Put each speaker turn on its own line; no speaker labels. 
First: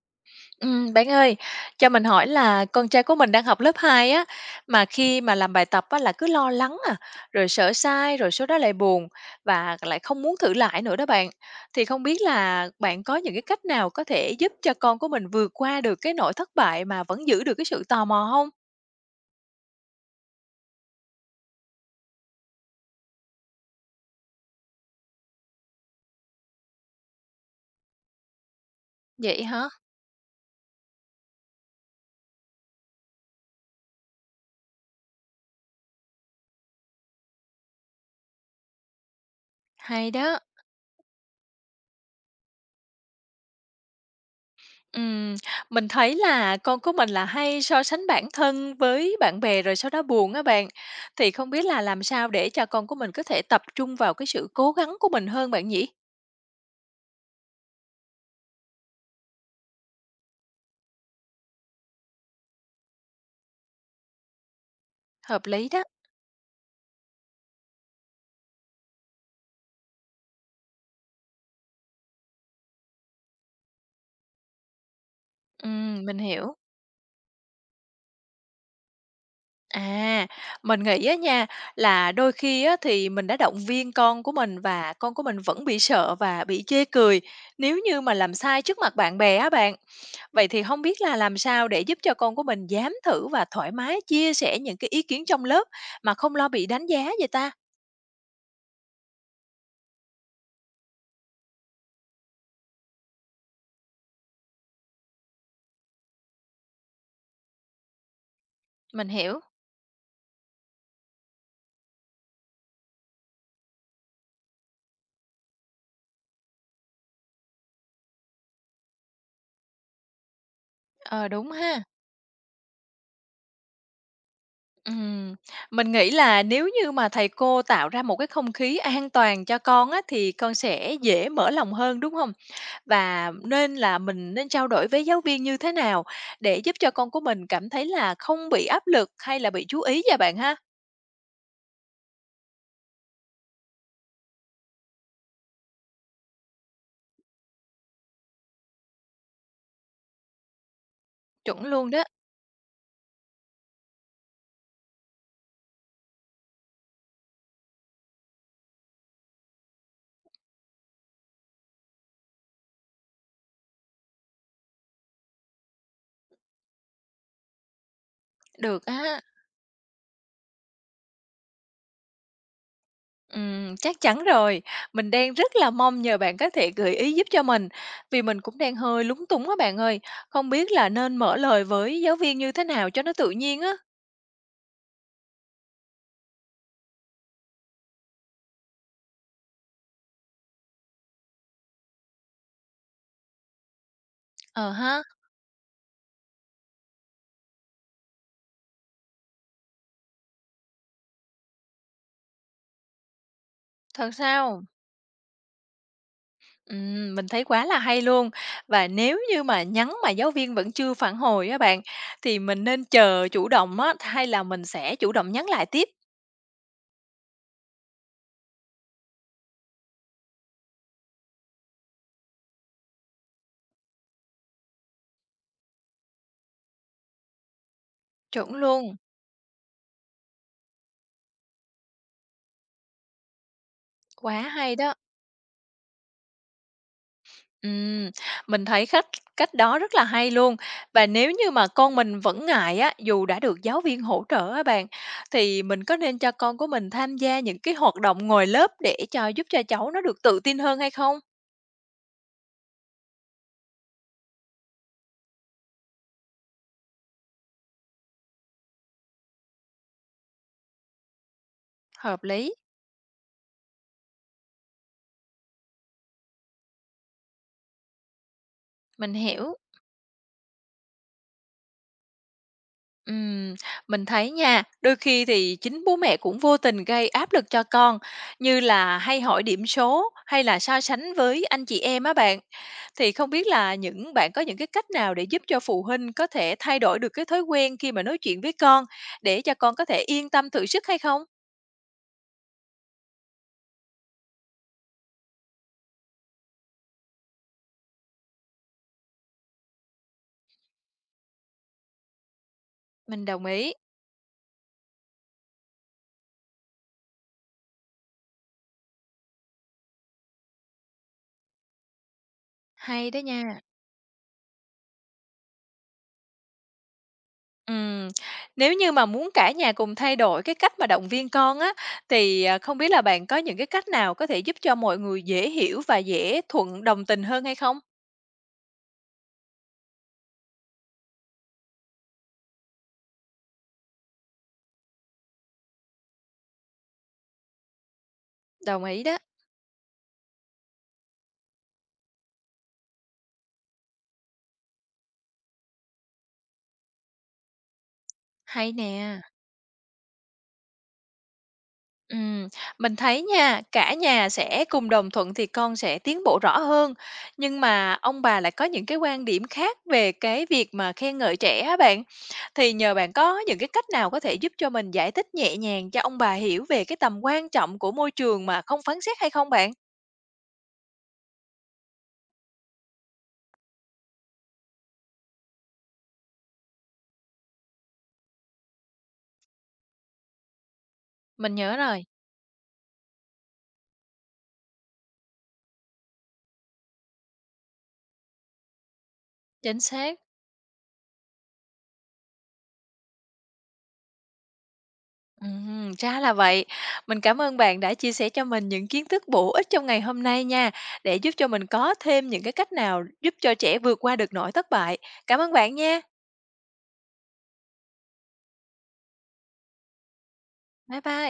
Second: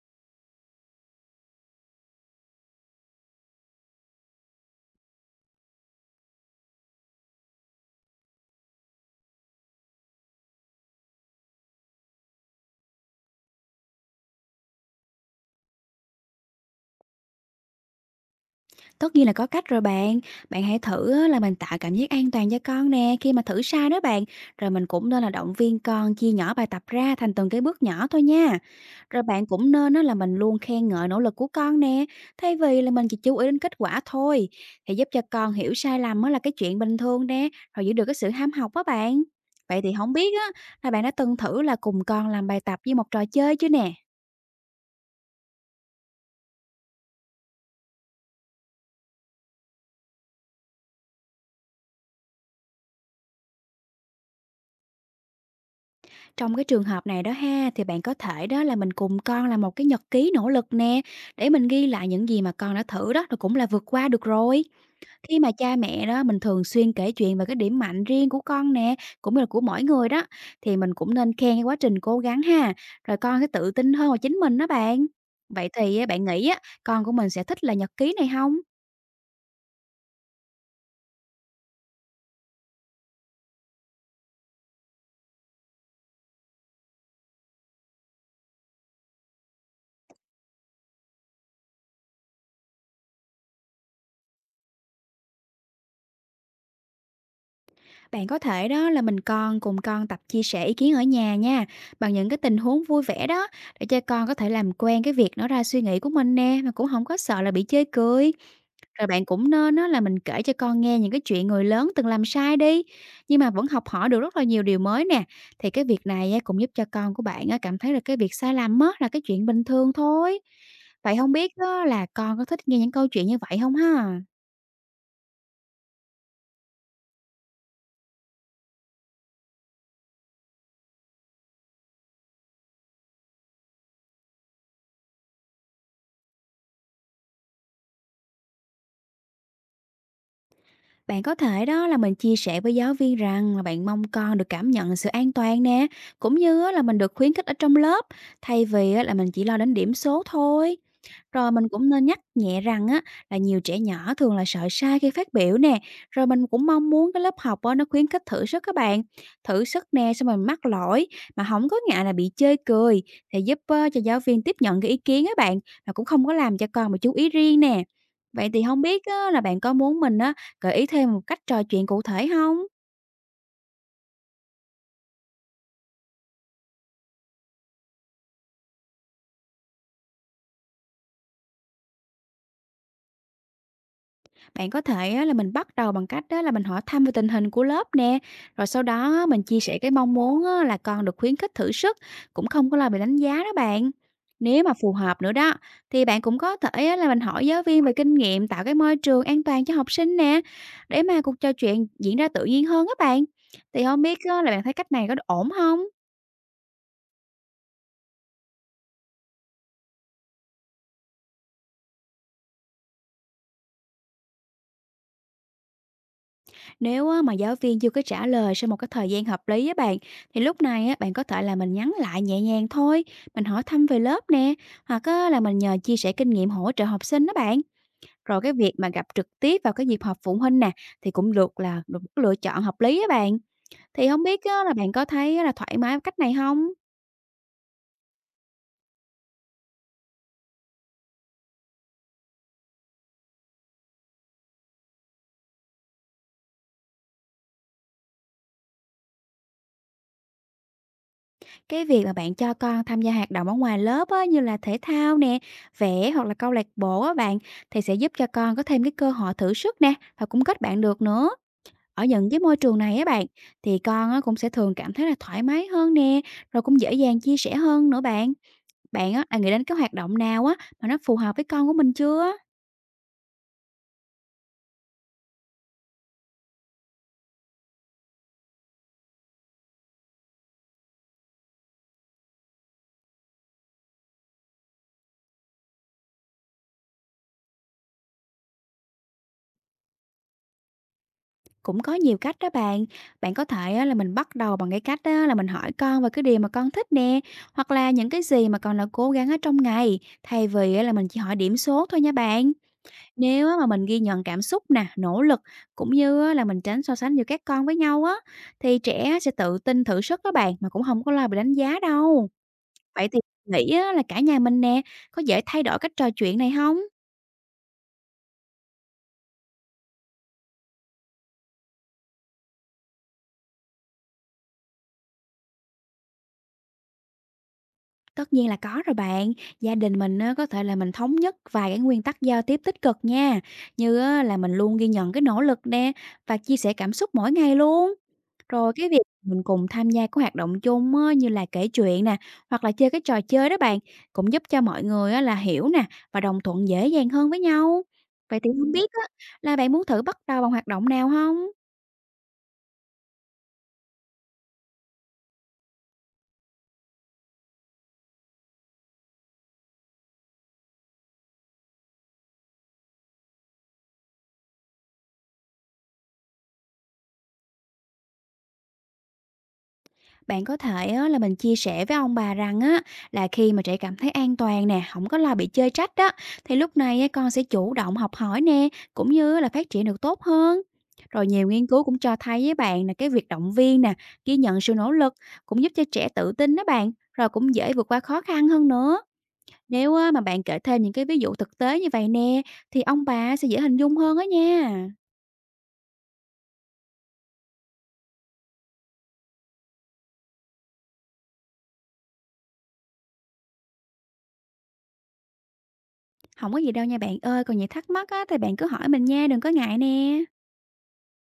Bạn ơi, cho mình hỏi là con trai của mình đang học lớp 2 á, mà khi mà làm bài tập á là cứ lo lắng à, rồi sợ sai, rồi sau đó lại buồn và lại không muốn thử lại nữa đó bạn. Thì không biết là bạn có những cái cách nào có thể giúp cho con của mình vượt qua được cái nỗi thất bại mà vẫn giữ được cái sự tò mò không.
Tất nhiên là có cách rồi bạn. Bạn hãy thử á, là mình tạo cảm giác an toàn cho con nè khi mà thử sai đó bạn. Rồi mình cũng nên là động viên con chia nhỏ bài tập ra thành từng cái bước nhỏ thôi nha. Rồi
Vậy
bạn
hả?
cũng nên á, là mình luôn khen ngợi nỗ lực của con nè. Thay vì là mình chỉ chú ý đến kết quả thôi. Thì giúp cho con hiểu sai lầm á, là cái chuyện bình thường nè. Rồi giữ được cái sự ham học đó bạn. Vậy thì
Hay
không biết
đó.
á, là bạn đã từng thử là cùng con làm bài tập với một trò chơi chưa nè?
Ừm, mình thấy là con của mình là hay so sánh bản thân với bạn bè rồi sau đó buồn á bạn. Thì không biết là làm sao để cho con của mình có thể tập trung vào cái sự cố gắng của mình hơn bạn nhỉ?
Trong cái trường hợp này đó ha, thì bạn có thể đó là mình cùng con làm một cái nhật ký nỗ lực nè, để mình ghi lại những gì mà con đã thử đó, rồi cũng là vượt qua được rồi. Khi
Hợp
mà
lý
cha
đó.
mẹ đó mình thường xuyên kể chuyện về cái điểm mạnh riêng của con nè, cũng như là của mỗi người đó, thì mình cũng nên khen cái quá trình cố gắng ha, rồi con sẽ tự tin hơn vào chính mình đó bạn. Vậy thì á,
Mình
bạn nghĩ
hiểu.
á, con của mình sẽ thích là nhật ký này không?
À, mình nghĩ á nha là đôi khi á thì mình đã động viên con của mình và con của mình vẫn bị sợ và bị chê cười nếu như mà làm sai trước mặt bạn bè á bạn. Vậy thì không biết là làm sao để giúp cho con của mình dám thử và thoải mái chia sẻ những cái ý kiến trong lớp mà không lo bị đánh giá vậy ta?
Bạn có thể đó là mình con cùng con tập chia sẻ ý kiến ở nhà nha, bằng những cái tình huống vui vẻ đó, để cho con có thể làm quen cái việc nói ra suy nghĩ của mình nè, mà cũng không có sợ là bị chê cười. Rồi
Mình
bạn
hiểu,
cũng nên đó là mình kể cho con nghe những cái chuyện người lớn từng làm sai đi, nhưng mà vẫn học hỏi được rất là nhiều điều mới nè. Thì cái việc này á, cũng giúp cho con của bạn á, cảm thấy là cái việc sai lầm á, là cái chuyện bình thường thôi. Vậy
ờ,
không
đúng
biết
ha.
á, là con có thích nghe những câu chuyện như vậy không ha?
Ừm, mình nghĩ là nếu như mà thầy cô tạo ra một cái không khí an toàn cho con á, thì con sẽ dễ mở lòng hơn, đúng không. Và nên là mình nên trao đổi với giáo viên như thế nào để giúp cho con của mình cảm thấy là không bị áp lực hay là bị chú ý vậy bạn ha?
Bạn có thể đó là mình chia sẻ với giáo viên rằng là bạn mong con được cảm nhận sự an toàn nè, cũng như á là mình được khuyến khích ở trong lớp, thay vì á là mình chỉ lo đến điểm số thôi. Rồi
Chuẩn
mình
luôn
cũng
đó,
nên nhắc nhẹ rằng á là nhiều trẻ nhỏ thường là sợ sai khi phát biểu nè, rồi mình cũng mong muốn cái lớp học á nó khuyến khích thử sức các bạn, thử sức nè xong rồi mắc lỗi mà không có ngại là bị chê cười, thì giúp cho giáo viên tiếp nhận cái ý kiến á bạn, mà cũng không có làm cho con mà chú ý riêng nè. Vậy thì không
được
biết
á.
á, là bạn có muốn mình á gợi ý thêm một cách trò chuyện cụ thể không?
Chắc chắn rồi. Mình đang rất là mong nhờ bạn có thể gợi ý giúp cho mình, vì mình cũng đang hơi lúng túng á bạn ơi, không biết là nên mở lời với giáo viên như thế nào cho nó tự nhiên á.
Bạn có thể á là mình bắt đầu bằng cách đó là mình hỏi thăm về tình hình của lớp nè, rồi sau đó á mình chia sẻ cái mong muốn á là con được khuyến khích thử sức, cũng không có lo bị đánh giá đó bạn. Nếu
Ờ
mà phù
ha,
hợp nữa đó, thì bạn cũng có thể á là mình hỏi giáo viên về kinh nghiệm tạo cái môi trường an toàn cho học sinh nè, để mà cuộc trò chuyện diễn ra tự nhiên hơn các bạn. Thì không
thật
biết á, là
sao?
bạn thấy cách này có ổn không?
Mình thấy quá là hay luôn. Và nếu như mà nhắn mà giáo viên vẫn chưa phản hồi á bạn, thì mình nên chờ chủ động á, hay là mình sẽ chủ động nhắn lại tiếp?
Nếu á, mà giáo viên chưa có trả lời sau một cái thời gian hợp lý á bạn, thì lúc này á, bạn có thể là mình nhắn lại nhẹ nhàng thôi, mình hỏi thăm về lớp nè, hoặc á, là mình nhờ chia sẻ kinh nghiệm hỗ trợ học sinh đó bạn. Rồi cái
Chuẩn
việc mà
luôn,
gặp trực tiếp vào cái dịp họp phụ huynh nè, thì cũng được là được một cái lựa chọn hợp lý á bạn. Thì không biết
quá
á, là
hay
bạn
đó.
có thấy á, là thoải mái với cách này không?
Ừm, mình thấy cách cách đó rất là hay luôn. Và nếu như mà con mình vẫn ngại á, dù đã được giáo viên hỗ trợ á bạn, thì mình có nên cho con của mình tham gia những cái hoạt động ngoài lớp để cho giúp cho cháu nó được tự tin hơn hay không?
Cái việc mà bạn cho con tham gia hoạt động ở ngoài lớp á, như là thể thao nè, vẽ hoặc là câu lạc bộ á bạn, thì sẽ giúp cho con có thêm cái cơ hội thử sức nè, và cũng kết bạn được nữa. Ở
Hợp
những cái
lý,
môi trường này á bạn, thì con á cũng sẽ thường cảm thấy là thoải mái hơn nè, rồi cũng dễ dàng chia sẻ hơn nữa bạn.
mình
Bạn á, là nghĩ
hiểu.
đến cái hoạt động nào á mà nó phù hợp với con của mình chưa?
Ừm, mình thấy nha, đôi khi thì chính bố mẹ cũng vô tình gây áp lực cho con, như là hay hỏi điểm số hay là so sánh với anh chị em á bạn. Thì không biết là những bạn có những cái cách nào để giúp cho phụ huynh có thể thay đổi được cái thói quen khi mà nói chuyện với con, để cho con có thể yên tâm thử sức hay không?
Cũng có nhiều cách đó bạn. Bạn có thể á, là mình bắt đầu bằng cái cách á, là mình hỏi con về cái điều mà con thích nè, hoặc là những cái gì mà con đã cố gắng ở trong ngày, thay vì á, là mình chỉ hỏi điểm số thôi nha bạn.
Mình đồng
Nếu á mà
ý,
mình ghi nhận cảm xúc nè, nỗ lực, cũng như á là mình tránh so sánh giữa các con với nhau á, thì trẻ á sẽ tự tin thử sức đó bạn, mà cũng không có lo bị đánh giá đâu. Vậy
hay
thì
đó nha.
nghĩ á là cả nhà mình nè, có dễ thay đổi cách trò chuyện này không?
Ừm, nếu như mà muốn cả nhà cùng thay đổi cái cách mà động viên con á, thì, à, không biết là bạn có những cái cách nào có thể giúp cho mọi người dễ hiểu và dễ thuận đồng tình hơn hay không?
Tất nhiên là có rồi bạn. Gia đình mình á có thể là mình thống nhất vài cái nguyên tắc giao tiếp tích cực nha, như á là mình luôn ghi nhận cái nỗ lực nè, và chia sẻ cảm xúc mỗi ngày luôn. Rồi
Đồng
cái việc
ý đó,
mình cùng tham gia các hoạt động chung á, như là kể chuyện nè, hoặc là chơi cái trò chơi đó bạn, cũng giúp cho mọi người á, là hiểu nè, và đồng thuận dễ dàng hơn với nhau. Vậy thì
hay
không biết á,
nè.
là bạn muốn thử bắt đầu bằng hoạt động nào không?
Ừm, mình thấy nha, cả nhà sẽ cùng đồng thuận thì con sẽ tiến bộ rõ hơn, nhưng mà ông bà lại có những cái quan điểm khác về cái việc mà khen ngợi trẻ á bạn. Thì nhờ bạn có những cái cách nào có thể giúp cho mình giải thích nhẹ nhàng cho ông bà hiểu về cái tầm quan trọng của môi trường mà không phán xét hay không bạn?
Bạn có thể á, là mình chia sẻ với ông bà rằng á là khi mà trẻ cảm thấy an toàn nè, không có lo bị chơi trách đó, thì lúc này á, con sẽ chủ động học hỏi nè, cũng như là phát triển được tốt hơn. Rồi nhiều
Mình
nghiên
nhớ
cứu cũng
rồi,
cho thấy với bạn là cái việc động viên nè, ghi nhận sự nỗ lực cũng giúp cho trẻ tự tin đó bạn, rồi cũng dễ vượt qua khó khăn hơn nữa.
chính
Nếu á,
xác.
mà bạn kể thêm những cái ví dụ thực tế như vậy nè, thì ông bà sẽ dễ hình dung hơn á nha.
Ra là vậy. Mình cảm ơn bạn đã chia sẻ cho mình những kiến thức bổ ích trong ngày hôm nay nha, để giúp cho mình có thêm những cái cách nào giúp cho trẻ vượt qua được nỗi thất bại. Cảm ơn bạn nha.
Không có gì đâu nha bạn ơi, còn gì thắc mắc á, thì bạn cứ hỏi mình nha, đừng có ngại nè.
Bye bye.